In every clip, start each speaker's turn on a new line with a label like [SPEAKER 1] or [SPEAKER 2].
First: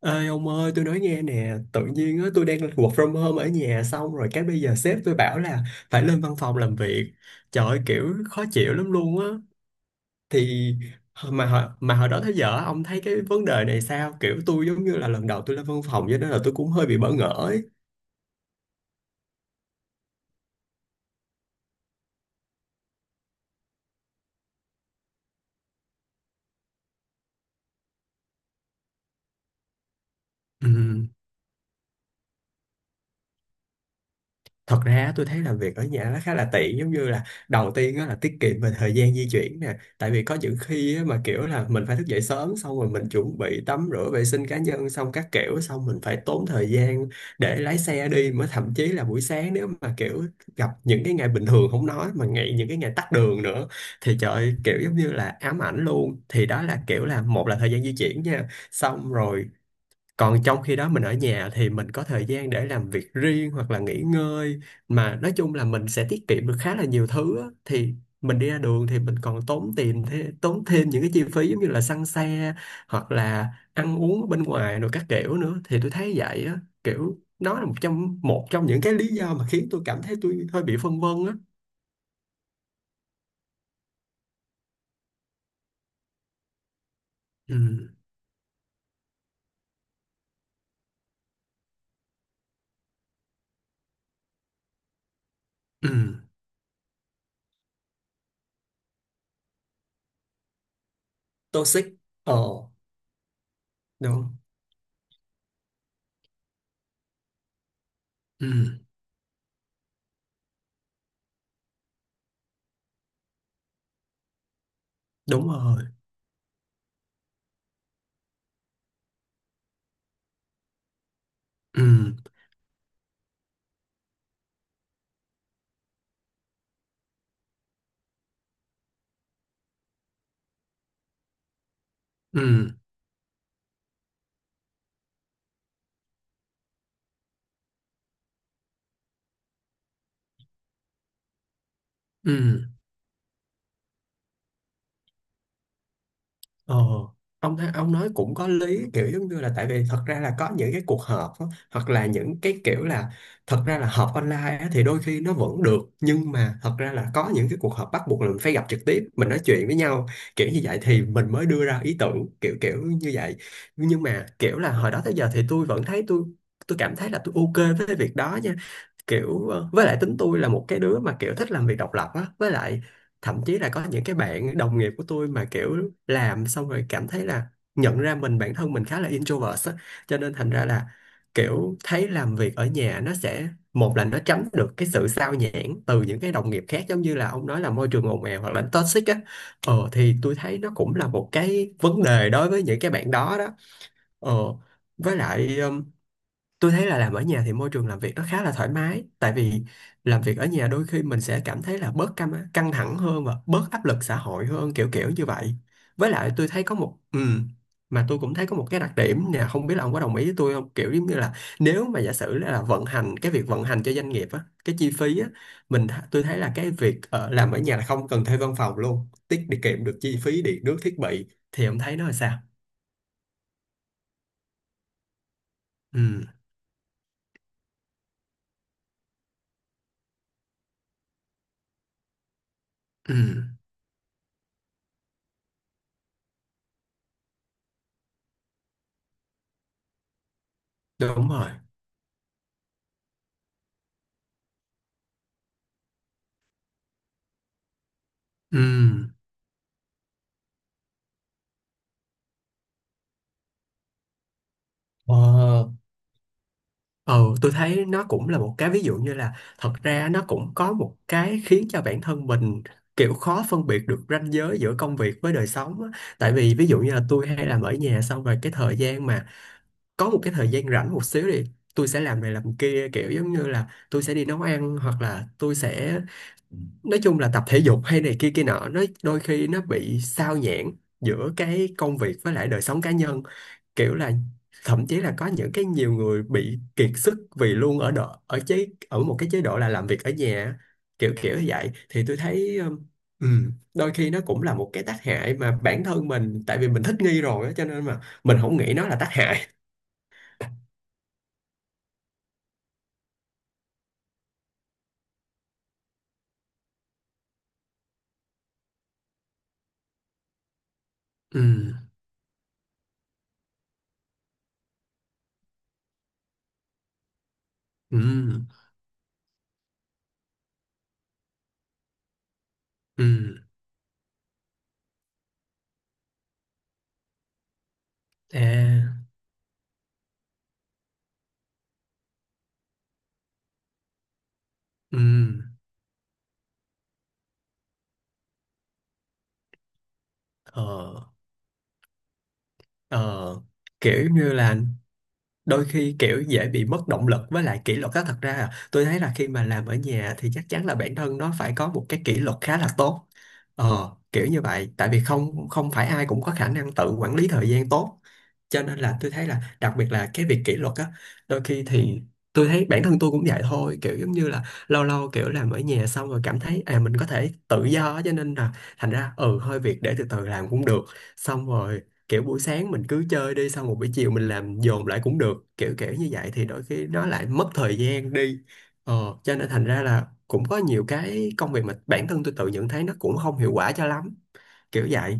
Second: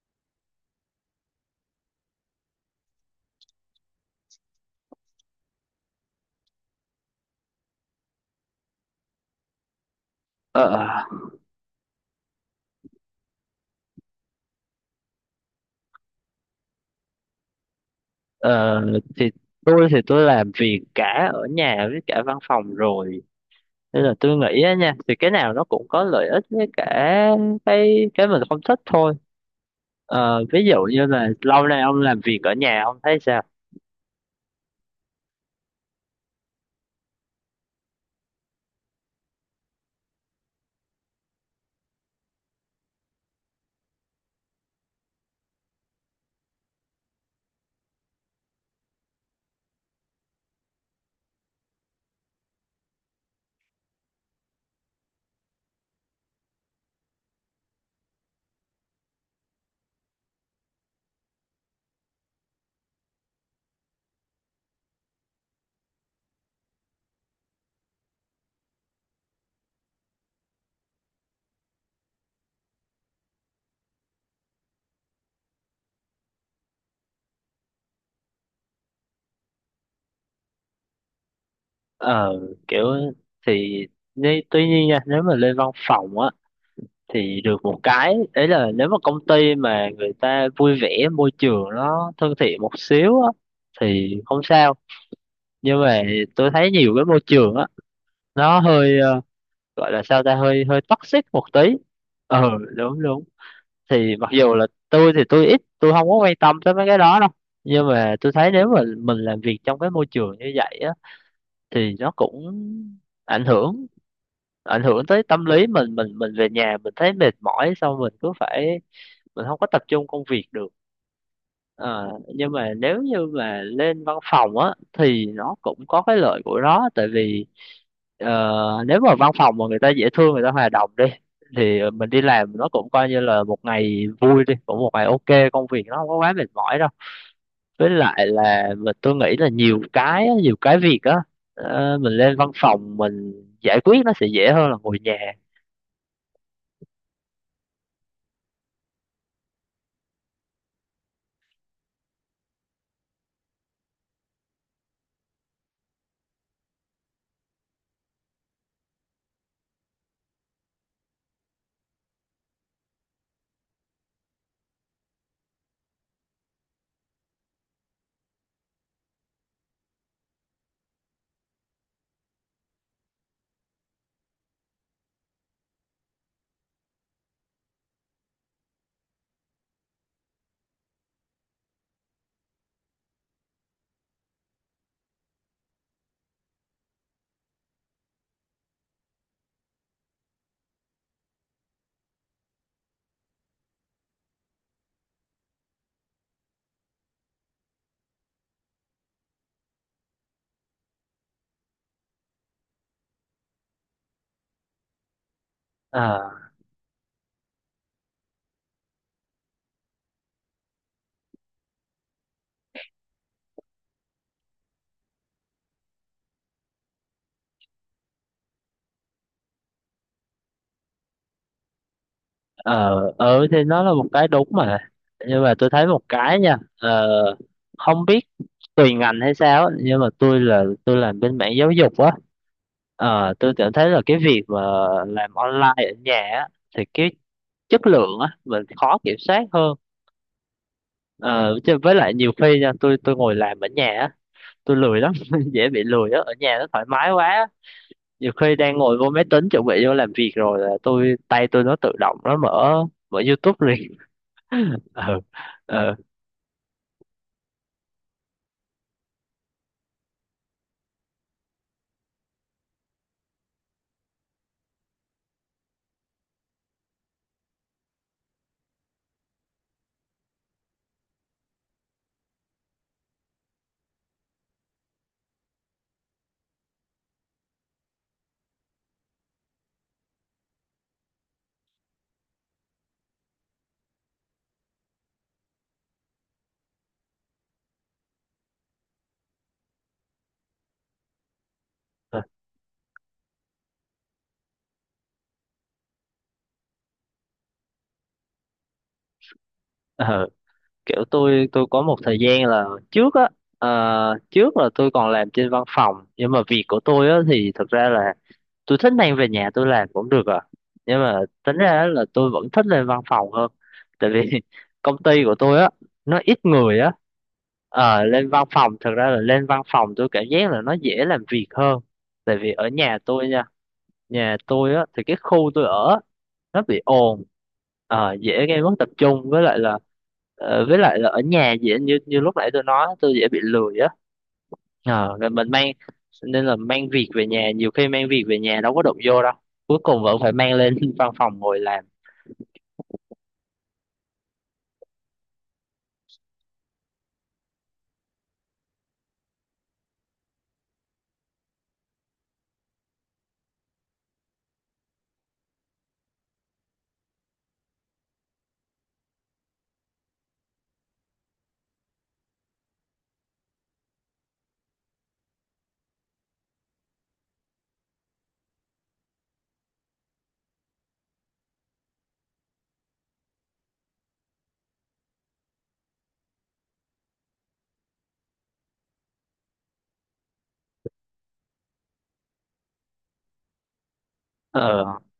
[SPEAKER 1] Ê ông ơi, tôi nói nghe nè. Tự nhiên á, tôi đang work from home ở nhà, xong rồi cái bây giờ sếp tôi bảo là phải lên văn phòng làm việc. Trời ơi, kiểu khó chịu lắm luôn á. Thì
[SPEAKER 2] Ờ,
[SPEAKER 1] mà hồi đó tới giờ á, ông thấy cái vấn đề này sao? Kiểu tôi giống như là lần đầu tôi lên văn phòng, cho nên là tôi cũng hơi bị bỡ ngỡ ấy.
[SPEAKER 2] ờ, thì thì tôi làm việc cả ở nhà với cả văn phòng rồi, nên là tôi nghĩ á nha thì cái nào nó cũng có lợi ích với cả cái mình không thích thôi. Ví
[SPEAKER 1] Ừ.
[SPEAKER 2] dụ như là lâu nay ông làm việc ở nhà ông thấy sao?
[SPEAKER 1] Thật ra tôi thấy làm việc ở nhà nó khá là tiện, giống như là đầu tiên á là tiết kiệm về thời gian di chuyển nè, tại vì có những khi á mà kiểu là mình phải thức dậy sớm, xong rồi mình chuẩn bị tắm rửa vệ sinh cá nhân xong các kiểu, xong mình phải tốn thời gian để lái xe đi, mới thậm chí là buổi sáng nếu mà kiểu gặp những cái ngày bình thường không nói, mà ngày những cái ngày tắc đường nữa thì trời ơi, kiểu giống như là ám ảnh luôn. Thì đó là kiểu là một là thời gian di chuyển nha, xong rồi còn trong khi đó mình ở nhà thì mình có thời gian để làm việc riêng hoặc là nghỉ ngơi, mà nói chung là mình sẽ tiết kiệm được khá là nhiều thứ á. Thì mình đi ra đường thì mình còn tốn tiền thế, tốn thêm những cái chi phí giống như là xăng xe hoặc là ăn uống ở bên ngoài rồi các kiểu nữa. Thì tôi thấy vậy á, kiểu nó là một trong những cái lý do mà khiến tôi cảm thấy tôi hơi bị phân vân á.
[SPEAKER 2] ờ, Kiểu thì tuy nhiên nha, nếu mà lên văn phòng á thì được
[SPEAKER 1] Ừ,
[SPEAKER 2] một cái đấy là nếu mà công ty mà người ta vui vẻ, môi trường nó thân thiện một xíu á thì không sao. Nhưng
[SPEAKER 1] ừ,
[SPEAKER 2] mà tôi thấy nhiều cái môi trường á nó hơi gọi là sao ta, hơi hơi toxic một tí.
[SPEAKER 1] toxic, ờ,
[SPEAKER 2] Ừ, đúng đúng. Thì mặc
[SPEAKER 1] đúng,
[SPEAKER 2] dù là tôi thì tôi ít tôi không có quan tâm tới mấy cái đó đâu, nhưng mà tôi thấy nếu
[SPEAKER 1] ừ,
[SPEAKER 2] mà mình làm việc trong cái môi trường như vậy á thì nó cũng ảnh hưởng ảnh hưởng tới tâm
[SPEAKER 1] đúng
[SPEAKER 2] lý
[SPEAKER 1] rồi,
[SPEAKER 2] mình về nhà mình thấy mệt mỏi, xong mình cứ phải mình không có tập trung công việc được.
[SPEAKER 1] ừ,
[SPEAKER 2] Ờ, nhưng mà nếu như mà lên văn phòng á thì nó cũng có cái lợi của nó, tại vì ờ, nếu mà văn phòng mà người ta dễ thương, người ta hòa đồng đi, thì mình đi làm nó
[SPEAKER 1] ừ,
[SPEAKER 2] cũng coi như là một ngày vui đi, cũng một ngày ok, công việc nó không có quá mệt mỏi đâu. Với lại là tôi nghĩ là nhiều cái việc á mình lên văn
[SPEAKER 1] ừ.
[SPEAKER 2] phòng mình giải quyết nó sẽ dễ hơn là ngồi nhà.
[SPEAKER 1] Ờ, ông nói cũng có lý, kiểu giống như là tại vì thật ra là có những cái cuộc họp á, hoặc là những cái kiểu là thật ra là họp online á, thì đôi khi nó vẫn được, nhưng mà thật ra là có những cái cuộc họp bắt buộc là mình phải gặp trực tiếp, mình nói chuyện với nhau kiểu như vậy thì mình mới đưa ra ý tưởng kiểu kiểu như vậy. Nhưng mà kiểu là hồi đó tới giờ thì tôi vẫn thấy tôi cảm thấy là tôi ok với cái việc đó nha. Kiểu với lại tính tôi là một cái đứa mà kiểu thích làm việc độc lập á, với lại thậm chí là có những cái bạn đồng nghiệp của tôi mà kiểu làm xong rồi cảm thấy là nhận ra bản thân mình khá là introvert á, cho nên thành ra là kiểu thấy làm việc ở nhà nó sẽ một là nó tránh được cái sự sao nhãng từ những cái đồng nghiệp khác, giống như là ông nói là môi trường ồn ào hoặc là toxic á. Ờ thì tôi thấy nó cũng là một cái vấn đề đối với những cái bạn đó đó. Ờ, với lại tôi thấy là làm ở nhà thì môi trường làm việc nó khá là thoải mái, tại vì làm việc ở nhà đôi khi mình sẽ cảm thấy là bớt căng căng thẳng hơn và bớt áp lực xã hội hơn, kiểu kiểu như vậy. Với
[SPEAKER 2] ờ
[SPEAKER 1] lại tôi thấy có một mà tôi cũng thấy có một cái đặc điểm nè, không biết là ông có đồng ý với tôi không, kiểu giống như là nếu mà giả sử là vận hành cái việc vận hành cho doanh nghiệp á, cái chi phí á, tôi thấy là cái việc làm ở nhà là không cần thuê văn phòng luôn, tiết đi kiệm được chi phí điện nước thiết bị. Thì ông thấy nó là sao?
[SPEAKER 2] ờ, thì nó là một cái đúng mà, nhưng mà tôi thấy một
[SPEAKER 1] Ừ,
[SPEAKER 2] cái nha. Ờ, Không biết tùy ngành hay sao á, nhưng mà tôi là tôi làm bên mảng giáo dục á.
[SPEAKER 1] ừ,
[SPEAKER 2] Tôi cảm thấy là cái việc mà làm online ở nhà á thì cái chất lượng á mình khó kiểm soát hơn.
[SPEAKER 1] đúng rồi,
[SPEAKER 2] Ờ, Chứ với lại nhiều khi nha, tôi ngồi làm ở nhà á tôi lười lắm. Dễ bị lười á, ở nhà nó thoải mái quá á. Nhiều khi đang ngồi vô
[SPEAKER 1] ừ.
[SPEAKER 2] máy tính chuẩn bị vô làm việc rồi là tôi tay tôi nó tự động nó mở mở YouTube liền. ừ,
[SPEAKER 1] Ờ,
[SPEAKER 2] ừ,
[SPEAKER 1] ừ, tôi thấy nó cũng là một cái ví dụ như là thật ra nó cũng có một cái khiến cho bản thân mình kiểu khó phân biệt được ranh giới giữa công việc với đời sống á. Tại vì ví dụ như là tôi hay làm ở nhà xong rồi cái thời gian mà có một cái thời gian rảnh một xíu thì tôi sẽ làm này làm kia, kiểu giống như là tôi sẽ đi nấu ăn hoặc là tôi sẽ nói chung là tập thể dục hay này kia kia nọ, nó đôi khi nó bị sao nhãng giữa cái công việc với lại đời sống cá nhân, kiểu là thậm chí là có những cái nhiều người bị kiệt sức vì luôn ở độ ở chế ở một cái chế độ là làm việc ở nhà kiểu kiểu như vậy. Thì tôi thấy đôi khi nó cũng là một cái tác hại mà bản thân mình, tại vì mình thích nghi rồi á cho nên mà mình không nghĩ nó là tác hại.
[SPEAKER 2] ừ. Kiểu tôi có một thời gian là trước á, ờ, trước là tôi còn làm trên văn phòng nhưng mà việc của tôi á thì thật ra là tôi thích mang về nhà tôi làm cũng được à. Nhưng mà tính ra
[SPEAKER 1] Ừm,
[SPEAKER 2] á là tôi vẫn thích lên văn phòng hơn, tại vì công ty của tôi á nó ít người á. Ờ, lên văn
[SPEAKER 1] ừm,
[SPEAKER 2] phòng, thật ra là lên văn phòng tôi cảm giác là nó dễ làm việc hơn. Tại vì ở nhà tôi,
[SPEAKER 1] ừm,
[SPEAKER 2] nhà tôi á thì cái khu tôi ở á nó bị ồn, dễ gây mất tập
[SPEAKER 1] à,
[SPEAKER 2] trung. Với lại là với lại là ở nhà dễ, như như lúc nãy tôi nói tôi dễ bị lười á. Ờ, rồi
[SPEAKER 1] ừm,
[SPEAKER 2] mình mang, nên là mang việc về nhà, nhiều khi mang việc về nhà đâu có đụng vô đâu, cuối cùng vẫn phải mang
[SPEAKER 1] ờ,
[SPEAKER 2] lên văn phòng ngồi làm.
[SPEAKER 1] ờ, kiểu như là đôi khi kiểu dễ bị mất động lực với lại kỷ luật á. Thật ra à, tôi thấy là khi mà làm ở nhà thì chắc chắn là bản thân nó phải có một cái kỷ luật khá là tốt. Ờ kiểu như vậy, tại vì không không phải ai cũng có khả năng tự quản lý thời gian tốt, cho nên là tôi thấy là đặc biệt là cái việc kỷ luật á, đôi khi thì tôi thấy bản thân tôi cũng vậy thôi, kiểu giống như là lâu lâu kiểu làm ở nhà xong rồi cảm thấy à mình có thể tự do á, cho nên là thành ra ừ hơi việc để từ từ làm cũng được, xong rồi kiểu buổi sáng mình cứ chơi đi, xong một buổi chiều mình làm dồn lại cũng được, kiểu kiểu như vậy thì đôi khi nó lại mất thời gian đi. Ờ, cho nên thành ra là cũng có nhiều cái công việc mà bản thân tôi tự nhận thấy nó cũng không hiệu quả cho lắm,
[SPEAKER 2] Ờ,
[SPEAKER 1] kiểu vậy.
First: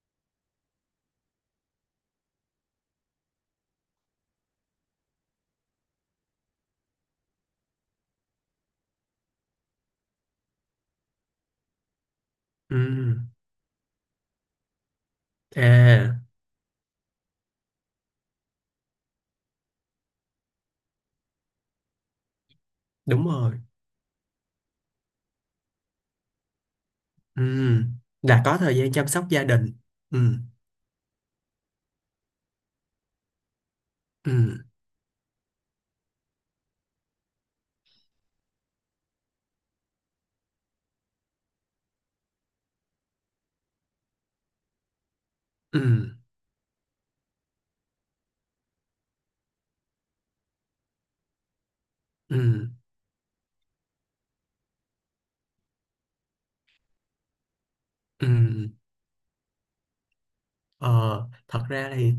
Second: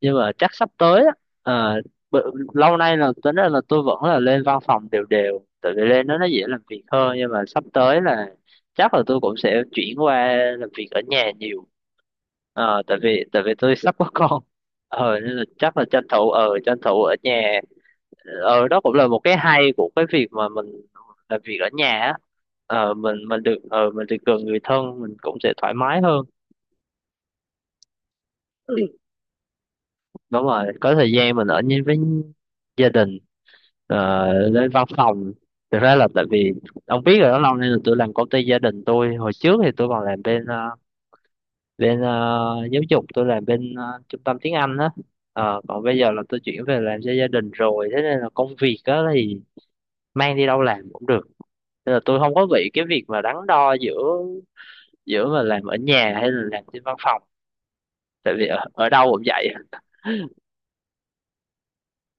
[SPEAKER 2] nhưng mà chắc sắp tới á ờ, lâu nay là tính ra là tôi vẫn là lên văn phòng đều đều tại vì lên đó nó dễ làm việc hơn, nhưng mà sắp tới là chắc là tôi cũng sẽ chuyển qua làm việc ở nhà nhiều.
[SPEAKER 1] Ừ,
[SPEAKER 2] Ờ, tại vì tôi sắp có con. Ờ nên là chắc là
[SPEAKER 1] à,
[SPEAKER 2] tranh thủ ở nhà. Ờ, đó cũng là một cái hay của cái việc mà mình làm việc ở nhà á. Ờ mình
[SPEAKER 1] đúng
[SPEAKER 2] mình
[SPEAKER 1] rồi,
[SPEAKER 2] được, mình được gần người thân mình cũng sẽ thoải mái hơn.
[SPEAKER 1] ừ, là có
[SPEAKER 2] Ừ,
[SPEAKER 1] thời gian chăm sóc gia đình, ừ,
[SPEAKER 2] đúng rồi, có thời gian mình ở với gia đình.
[SPEAKER 1] ừ,
[SPEAKER 2] Lên văn phòng thực ra là tại vì ông biết rồi đó, lâu nay là tôi làm công ty gia đình tôi. Hồi trước thì tôi còn làm bên bên, giáo dục, tôi làm bên trung tâm tiếng Anh đó. Ờ,
[SPEAKER 1] ừ,
[SPEAKER 2] còn bây giờ là tôi chuyển về làm cho gia đình rồi, thế nên là công việc đó thì mang đi đâu làm cũng được, nên là tôi không có
[SPEAKER 1] ừ,
[SPEAKER 2] bị cái việc mà đắn đo giữa giữa mà làm ở nhà hay là làm trên văn phòng, tại vì
[SPEAKER 1] ừ.
[SPEAKER 2] ở đâu cũng vậy.
[SPEAKER 1] Ờ, thật ra thì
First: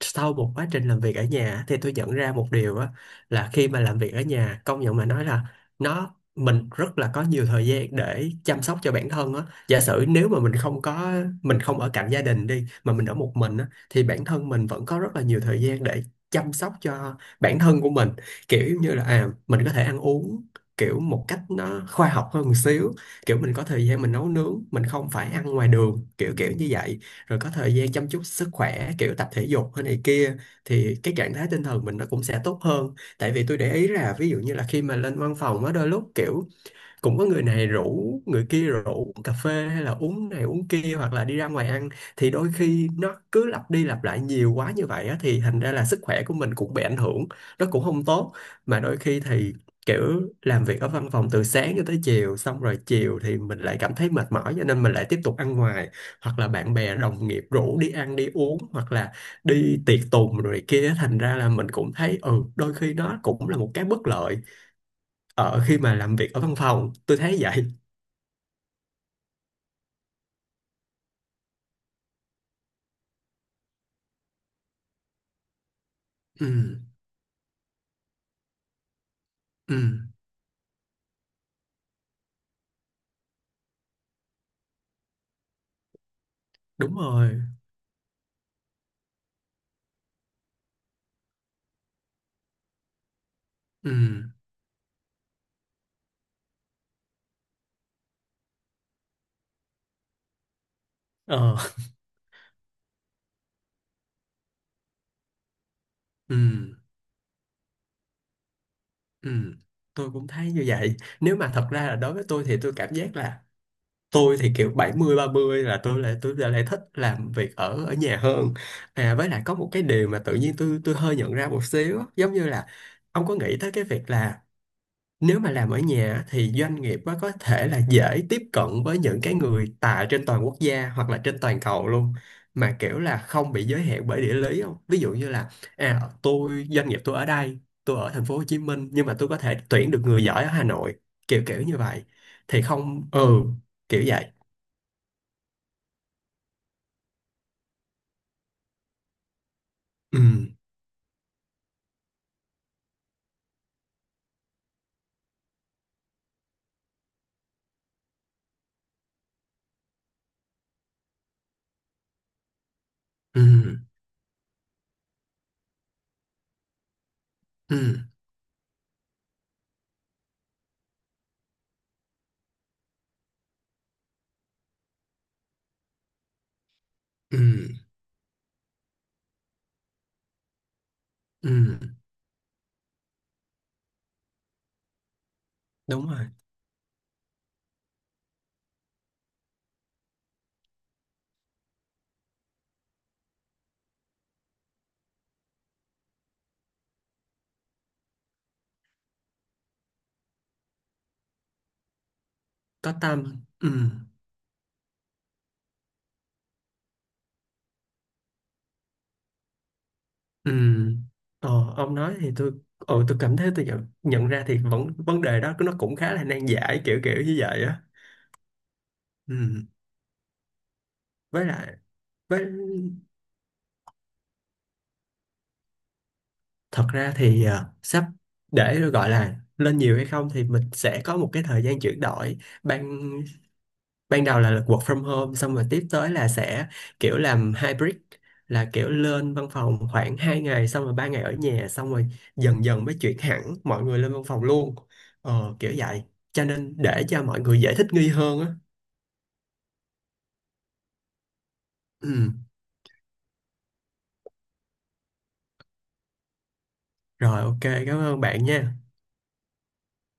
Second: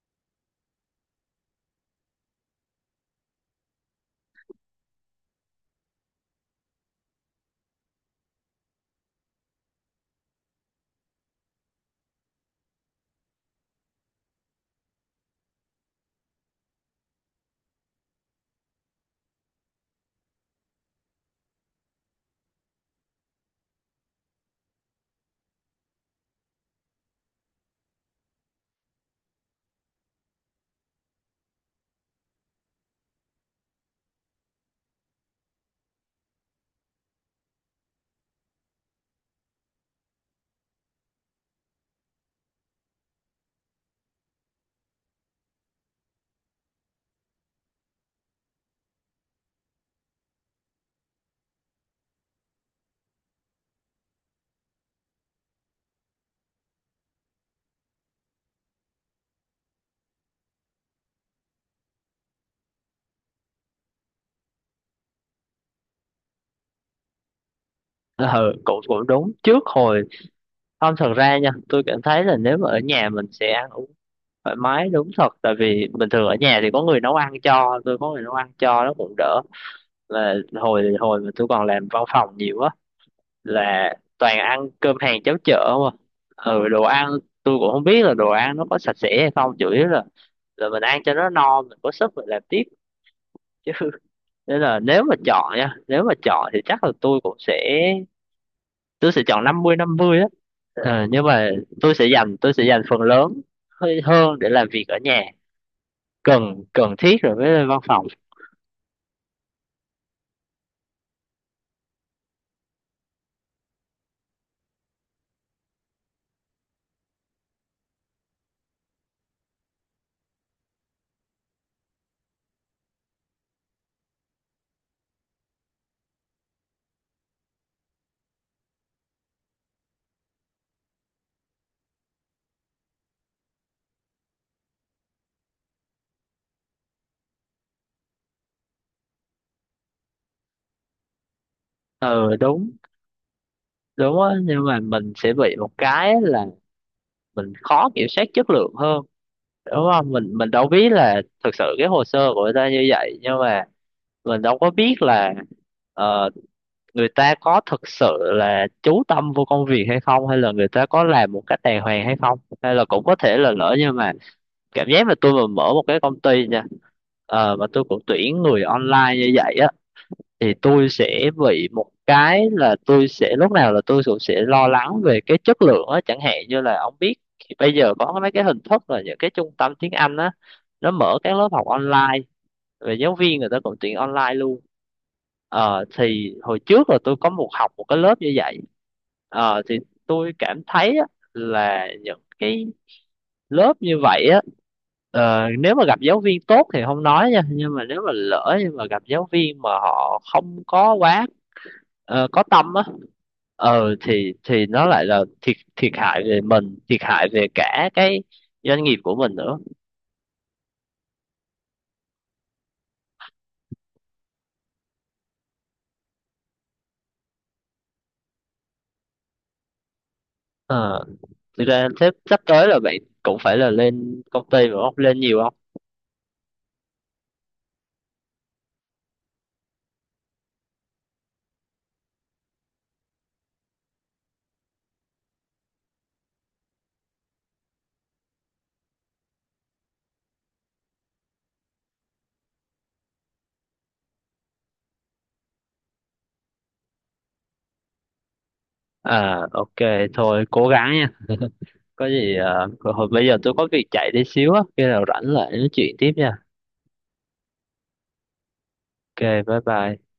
[SPEAKER 1] sau một quá trình làm việc ở nhà thì tôi nhận ra một điều á, là khi mà làm việc ở nhà, công nhận mà nói là nó mình rất là có nhiều thời gian để chăm sóc cho bản thân á. Giả sử nếu mà mình không ở cạnh gia đình đi, mà mình ở một mình á, thì bản thân mình vẫn có rất là nhiều thời gian để chăm sóc cho bản thân của mình. Kiểu như là à mình có thể ăn uống kiểu một cách nó khoa học hơn một xíu, kiểu mình có thời gian mình nấu nướng, mình không phải ăn ngoài đường kiểu kiểu như vậy, rồi có thời gian chăm chút sức khỏe kiểu tập thể dục hay này kia, thì cái trạng thái tinh thần mình nó cũng sẽ tốt hơn. Tại vì tôi để ý là ví dụ như là khi mà lên văn phòng á, đôi lúc kiểu cũng có người này rủ người kia rủ cà phê hay là uống này uống kia, hoặc là đi ra ngoài ăn, thì đôi khi nó cứ lặp đi lặp lại nhiều quá như vậy á, thì thành ra là sức khỏe của mình cũng bị ảnh hưởng, nó cũng không tốt. Mà đôi khi thì kiểu làm việc ở văn phòng từ sáng cho tới chiều, xong rồi chiều thì mình lại cảm thấy mệt mỏi, cho nên mình lại tiếp tục ăn ngoài hoặc là bạn bè đồng nghiệp rủ đi ăn đi uống hoặc là đi tiệc tùng rồi kia. Thành ra là mình cũng thấy ừ đôi khi nó cũng là một cái bất lợi ở khi mà làm việc ở văn phòng, tôi thấy vậy.
[SPEAKER 2] À, ừ, cũng cũng đúng. Trước hồi Không, thật ra nha, tôi cảm thấy là nếu mà ở nhà mình sẽ ăn uống thoải mái đúng thật. Tại vì bình thường ở
[SPEAKER 1] Ừ,
[SPEAKER 2] nhà thì có người nấu ăn cho, nó cũng đỡ.
[SPEAKER 1] ừ,
[SPEAKER 2] Là hồi hồi mà tôi còn làm văn phòng nhiều á, là toàn ăn cơm hàng cháo chợ mà. Ừ, đồ
[SPEAKER 1] đúng
[SPEAKER 2] ăn
[SPEAKER 1] rồi,
[SPEAKER 2] tôi cũng không biết là đồ ăn nó có sạch sẽ hay không, chủ yếu là mình ăn cho nó no, mình có sức mình làm tiếp. Chứ
[SPEAKER 1] ừ,
[SPEAKER 2] nên là nếu mà chọn nha, nếu mà chọn thì chắc là tôi sẽ chọn 50-50 á. Ờ, nhưng mà
[SPEAKER 1] ờ,
[SPEAKER 2] tôi sẽ dành phần lớn hơi hơn để làm việc ở nhà,
[SPEAKER 1] ừ,
[SPEAKER 2] cần cần thiết rồi mới lên văn phòng.
[SPEAKER 1] ừ, tôi cũng thấy như vậy. Nếu mà thật ra là đối với tôi thì tôi cảm giác là tôi thì kiểu 70/30 là tôi lại thích làm việc ở ở nhà hơn. À, với lại có một cái điều mà tự nhiên tôi hơi nhận ra một xíu, giống như là ông có nghĩ tới cái việc là nếu mà làm ở nhà thì doanh nghiệp á, có thể là dễ tiếp cận với những cái người tại trên toàn quốc gia hoặc là trên toàn cầu luôn, mà kiểu là không bị giới hạn bởi địa lý, không? Ví dụ như là à doanh nghiệp tôi ở đây, tôi ở thành phố Hồ Chí Minh nhưng mà tôi có thể tuyển được người giỏi ở Hà Nội, kiểu kiểu như vậy
[SPEAKER 2] Ừ
[SPEAKER 1] thì
[SPEAKER 2] đúng,
[SPEAKER 1] không, ừ, kiểu
[SPEAKER 2] đúng
[SPEAKER 1] vậy.
[SPEAKER 2] á, nhưng mà mình sẽ bị một cái là mình khó kiểm soát chất lượng hơn, đúng không?
[SPEAKER 1] Ừ,
[SPEAKER 2] Mình đâu biết là thực sự cái hồ sơ của người ta như vậy nhưng mà mình đâu có biết là ờ, người ta có thực sự là chú tâm vô công việc hay không, hay là người ta có làm một cách đàng hoàng hay không, hay là cũng có thể
[SPEAKER 1] ừ,
[SPEAKER 2] là lỡ nhưng mà cảm giác là tôi mà mở một cái công ty nha, mà
[SPEAKER 1] ừ,
[SPEAKER 2] tôi cũng tuyển người online như vậy á thì tôi sẽ bị một cái là tôi sẽ lúc nào là tôi cũng sẽ lo lắng về cái chất lượng á. Chẳng hạn như là ông biết
[SPEAKER 1] ừ,
[SPEAKER 2] bây giờ có mấy cái hình thức là những cái trung tâm tiếng Anh á, nó mở các lớp học
[SPEAKER 1] ừ,
[SPEAKER 2] online, về giáo viên người ta cũng tuyển online luôn. Ờ,
[SPEAKER 1] đúng rồi,
[SPEAKER 2] thì hồi trước là tôi có học một cái lớp như vậy. Ờ, thì tôi cảm thấy á là những cái lớp như vậy á nếu mà gặp giáo viên tốt thì không nói nha, nhưng mà gặp giáo viên mà họ không có quá có tâm á,
[SPEAKER 1] có tâm, ừ,
[SPEAKER 2] ờ thì nó lại là thiệt, thiệt hại về mình thiệt hại về cả cái doanh nghiệp của mình nữa.
[SPEAKER 1] ừ. Ờ, ông nói thì tôi cảm thấy tôi nhận ra thì vẫn vấn đề đó nó cũng khá là nan giải, kiểu kiểu như vậy á. Ừ.
[SPEAKER 2] Ờ,
[SPEAKER 1] với
[SPEAKER 2] thực
[SPEAKER 1] lại
[SPEAKER 2] ra sắp sắp
[SPEAKER 1] với
[SPEAKER 2] tới là bạn cũng phải là lên công ty mà không, lên nhiều không?
[SPEAKER 1] Thật ra thì à, sắp để gọi là lên nhiều hay không thì mình sẽ có một cái thời gian chuyển đổi. Ban Ban đầu là work from home, xong rồi tiếp tới là sẽ kiểu làm hybrid, là kiểu lên văn phòng khoảng 2 ngày xong rồi 3 ngày ở nhà, xong rồi dần dần mới chuyển hẳn mọi người lên văn phòng luôn. Ờ, kiểu vậy, cho nên để cho mọi người dễ thích nghi hơn á.
[SPEAKER 2] À ok, thôi cố gắng nha. Có
[SPEAKER 1] Ừ.
[SPEAKER 2] gì ờ, hồi bây giờ tôi có việc chạy đi xíu á, khi nào rảnh lại nói chuyện tiếp nha.
[SPEAKER 1] Rồi ok, cảm ơn bạn nha.
[SPEAKER 2] Ok, bye bye.